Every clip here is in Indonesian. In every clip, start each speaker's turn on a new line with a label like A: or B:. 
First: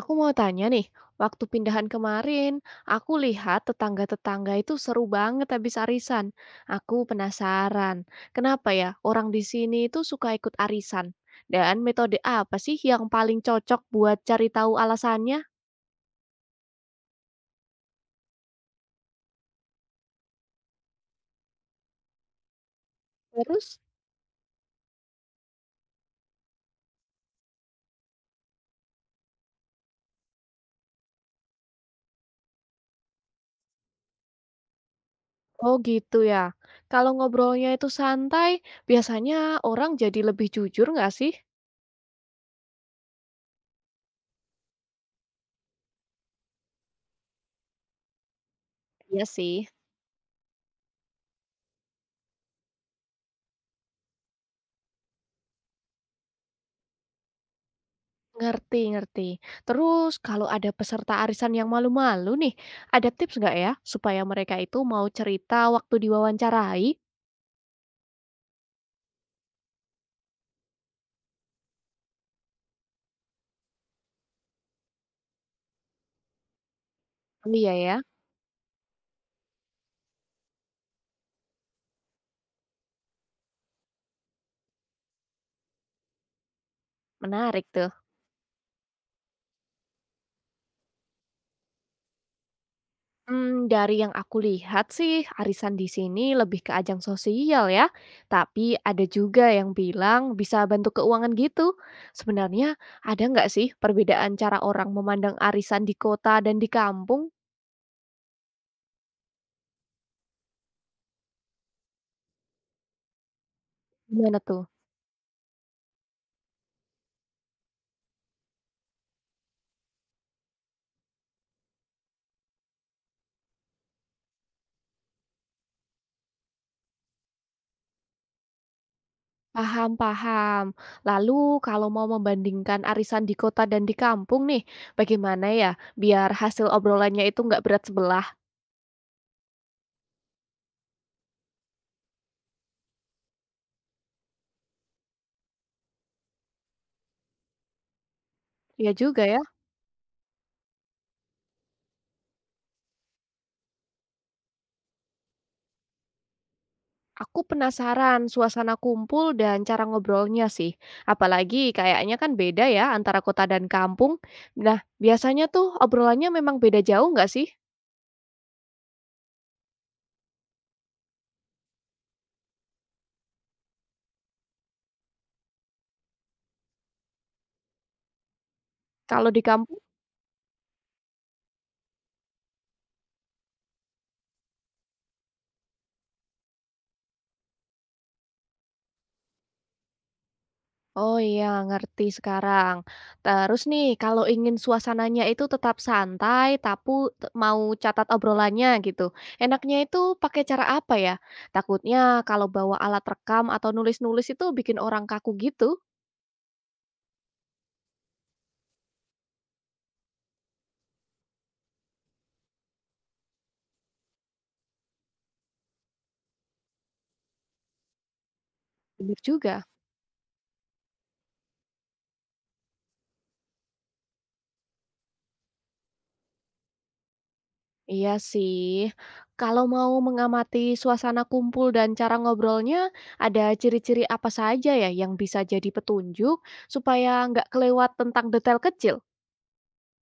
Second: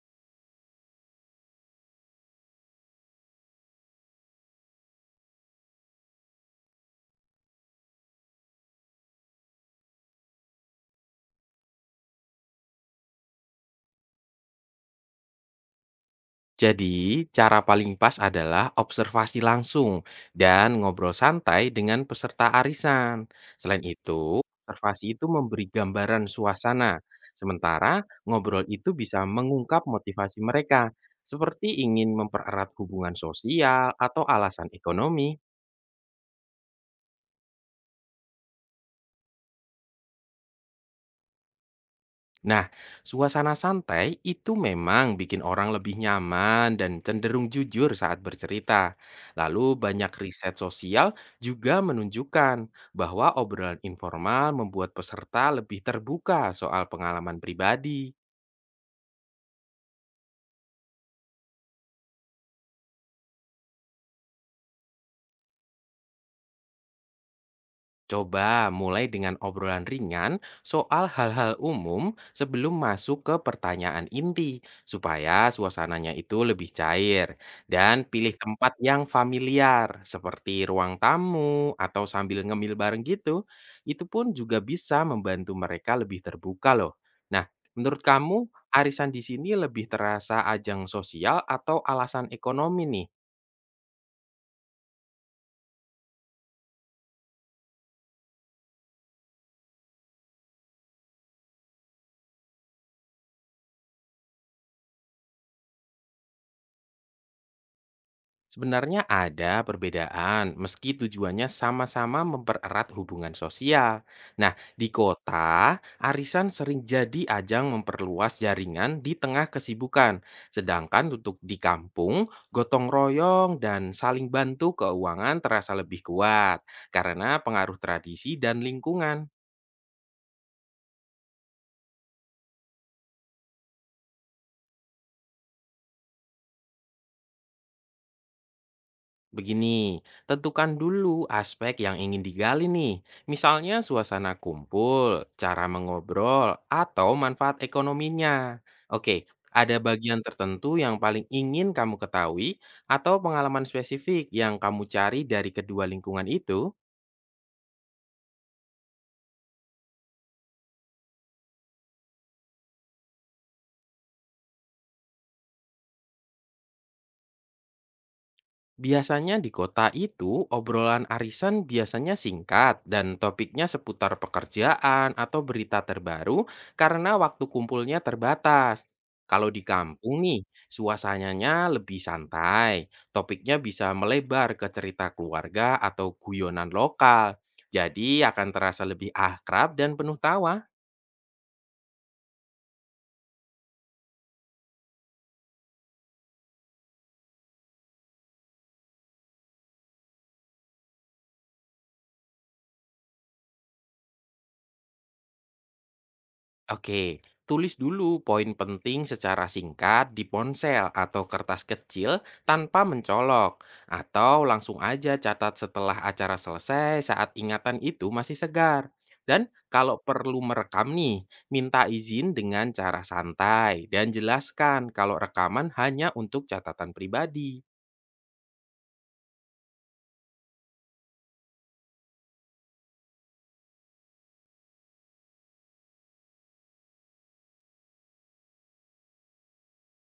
A: Aku mau tanya nih, waktu pindahan kemarin, aku lihat tetangga-tetangga itu seru banget habis arisan. Aku penasaran, kenapa ya orang di sini itu suka ikut arisan? Dan metode apa sih yang paling cocok buat cari tahu alasannya?
B: Jadi, cara paling pas adalah observasi langsung dan ngobrol santai dengan peserta arisan.
A: Terus,
B: Selain itu, observasi itu memberi gambaran suasana, sementara ngobrol itu bisa mengungkap motivasi mereka, seperti ingin mempererat hubungan sosial atau alasan ekonomi.
A: oh gitu ya. Kalau ngobrolnya itu santai, biasanya orang jadi lebih jujur nggak sih?
B: Nah, suasana santai itu memang bikin orang lebih nyaman dan cenderung jujur saat bercerita.
A: Iya sih.
B: Lalu banyak riset sosial juga menunjukkan bahwa obrolan informal membuat peserta lebih terbuka soal pengalaman pribadi.
A: Ngerti ngerti. Terus kalau ada peserta arisan yang malu-malu nih, ada tips nggak ya supaya mereka itu mau cerita waktu diwawancarai?
B: Coba mulai dengan obrolan ringan soal hal-hal umum sebelum masuk ke pertanyaan inti, supaya suasananya itu lebih cair.
A: Oh iya ya.
B: Dan pilih tempat yang familiar, seperti ruang tamu atau sambil ngemil bareng gitu. Itu pun juga bisa membantu mereka lebih terbuka loh. Nah,
A: Menarik tuh.
B: menurut kamu, arisan di sini lebih terasa ajang sosial atau alasan ekonomi nih?
A: Hmm, dari yang aku lihat sih, arisan di sini lebih ke ajang sosial ya. Tapi ada juga yang bilang bisa bantu keuangan gitu. Sebenarnya ada nggak sih perbedaan cara orang memandang arisan di kota dan di kampung?
B: Sebenarnya ada perbedaan, meski tujuannya sama-sama mempererat hubungan sosial.
A: Gimana
B: Nah,
A: tuh?
B: di kota, arisan sering jadi ajang memperluas jaringan di tengah kesibukan. Sedangkan untuk di kampung, gotong royong dan saling bantu keuangan terasa lebih kuat karena pengaruh tradisi dan lingkungan.
A: Paham, paham. Lalu kalau mau membandingkan arisan di kota dan di kampung nih, bagaimana ya biar hasil obrolannya itu nggak berat sebelah?
B: Begini, tentukan dulu aspek yang ingin digali nih. Misalnya suasana kumpul, cara mengobrol, atau manfaat ekonominya.
A: Ya juga
B: Oke,
A: ya,
B: ada bagian tertentu yang paling ingin kamu ketahui atau pengalaman spesifik yang kamu cari dari kedua lingkungan itu?
A: aku penasaran suasana kumpul dan cara ngobrolnya sih. Apalagi kayaknya kan beda ya antara kota dan kampung. Nah, biasanya tuh obrolannya memang beda jauh nggak sih?
B: Biasanya di kota itu, obrolan arisan biasanya singkat dan topiknya seputar pekerjaan atau berita terbaru karena waktu kumpulnya terbatas.
A: Kalau di
B: Kalau di
A: kampung
B: kampung nih, suasananya lebih santai. Topiknya bisa melebar ke cerita keluarga atau guyonan lokal. Jadi akan terasa lebih akrab dan penuh tawa.
A: oh iya, ngerti sekarang. Terus nih, kalau ingin suasananya itu tetap santai, tapi mau catat obrolannya gitu. Enaknya itu pakai cara apa ya? Takutnya kalau bawa alat rekam atau nulis-nulis itu bikin orang kaku gitu.
B: Oke, tulis dulu poin penting secara singkat di ponsel atau kertas kecil tanpa mencolok, atau langsung aja catat setelah acara selesai saat ingatan itu masih segar.
A: Bener
B: Dan
A: juga.
B: kalau perlu merekam nih, minta izin dengan cara santai dan jelaskan kalau rekaman hanya untuk catatan pribadi.
A: Iya sih. Kalau mau mengamati suasana kumpul dan cara ngobrolnya, ada ciri-ciri apa saja ya yang bisa jadi petunjuk supaya nggak kelewat tentang detail kecil?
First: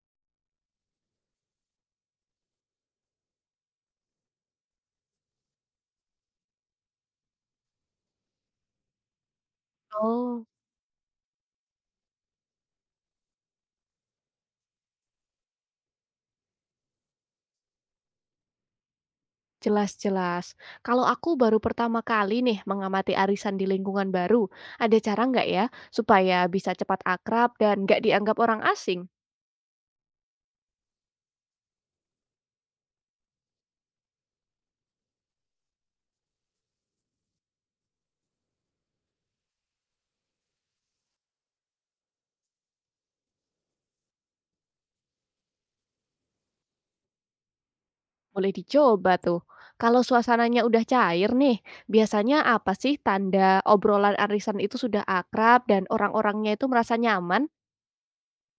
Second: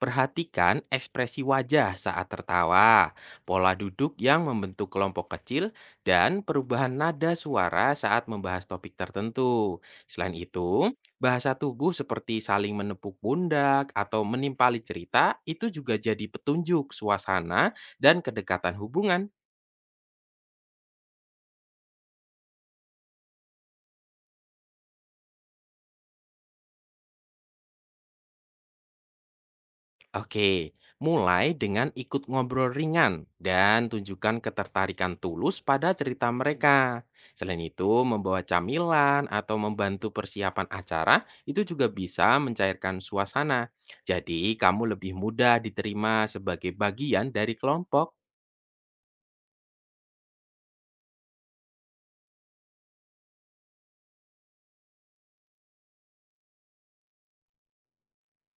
B: Perhatikan ekspresi wajah saat tertawa, pola duduk yang membentuk kelompok kecil, dan perubahan nada suara saat membahas topik tertentu. Selain
A: Oh.
B: itu, bahasa tubuh seperti saling menepuk pundak atau menimpali cerita itu juga jadi petunjuk suasana dan kedekatan hubungan.
A: Jelas, jelas. Kalau aku baru pertama kali nih mengamati arisan di lingkungan baru, ada cara nggak ya supaya bisa cepat akrab dan nggak dianggap orang asing?
B: Oke, mulai dengan ikut ngobrol ringan dan tunjukkan ketertarikan tulus pada cerita mereka. Selain itu, membawa camilan atau membantu persiapan acara itu juga bisa mencairkan suasana. Jadi, kamu lebih mudah diterima sebagai bagian dari kelompok.
A: Boleh dicoba tuh. Kalau suasananya udah cair nih, biasanya apa sih tanda obrolan arisan itu sudah akrab dan orang-orangnya itu merasa nyaman?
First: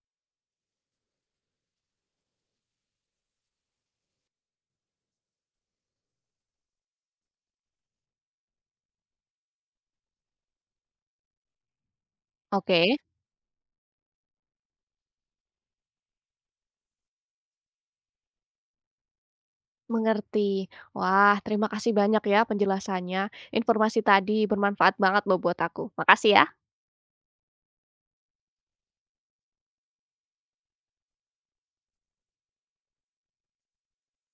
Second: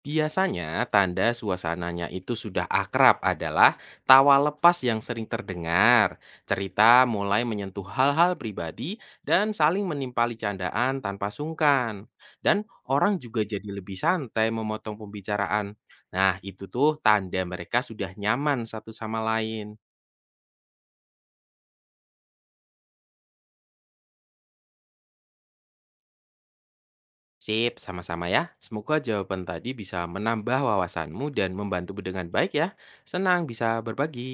B: Biasanya, tanda suasananya itu sudah akrab adalah tawa lepas yang sering terdengar, cerita mulai menyentuh hal-hal pribadi, dan saling menimpali candaan tanpa sungkan. Dan
A: Oke,
B: orang juga jadi lebih santai memotong pembicaraan. Nah, itu tuh tanda mereka sudah nyaman satu sama lain.
A: mengerti. Wah, terima kasih banyak ya penjelasannya. Informasi tadi bermanfaat banget loh buat aku. Makasih ya.
B: Sip, sama-sama ya. Semoga jawaban tadi bisa menambah wawasanmu dan membantu dengan baik ya. Senang bisa berbagi.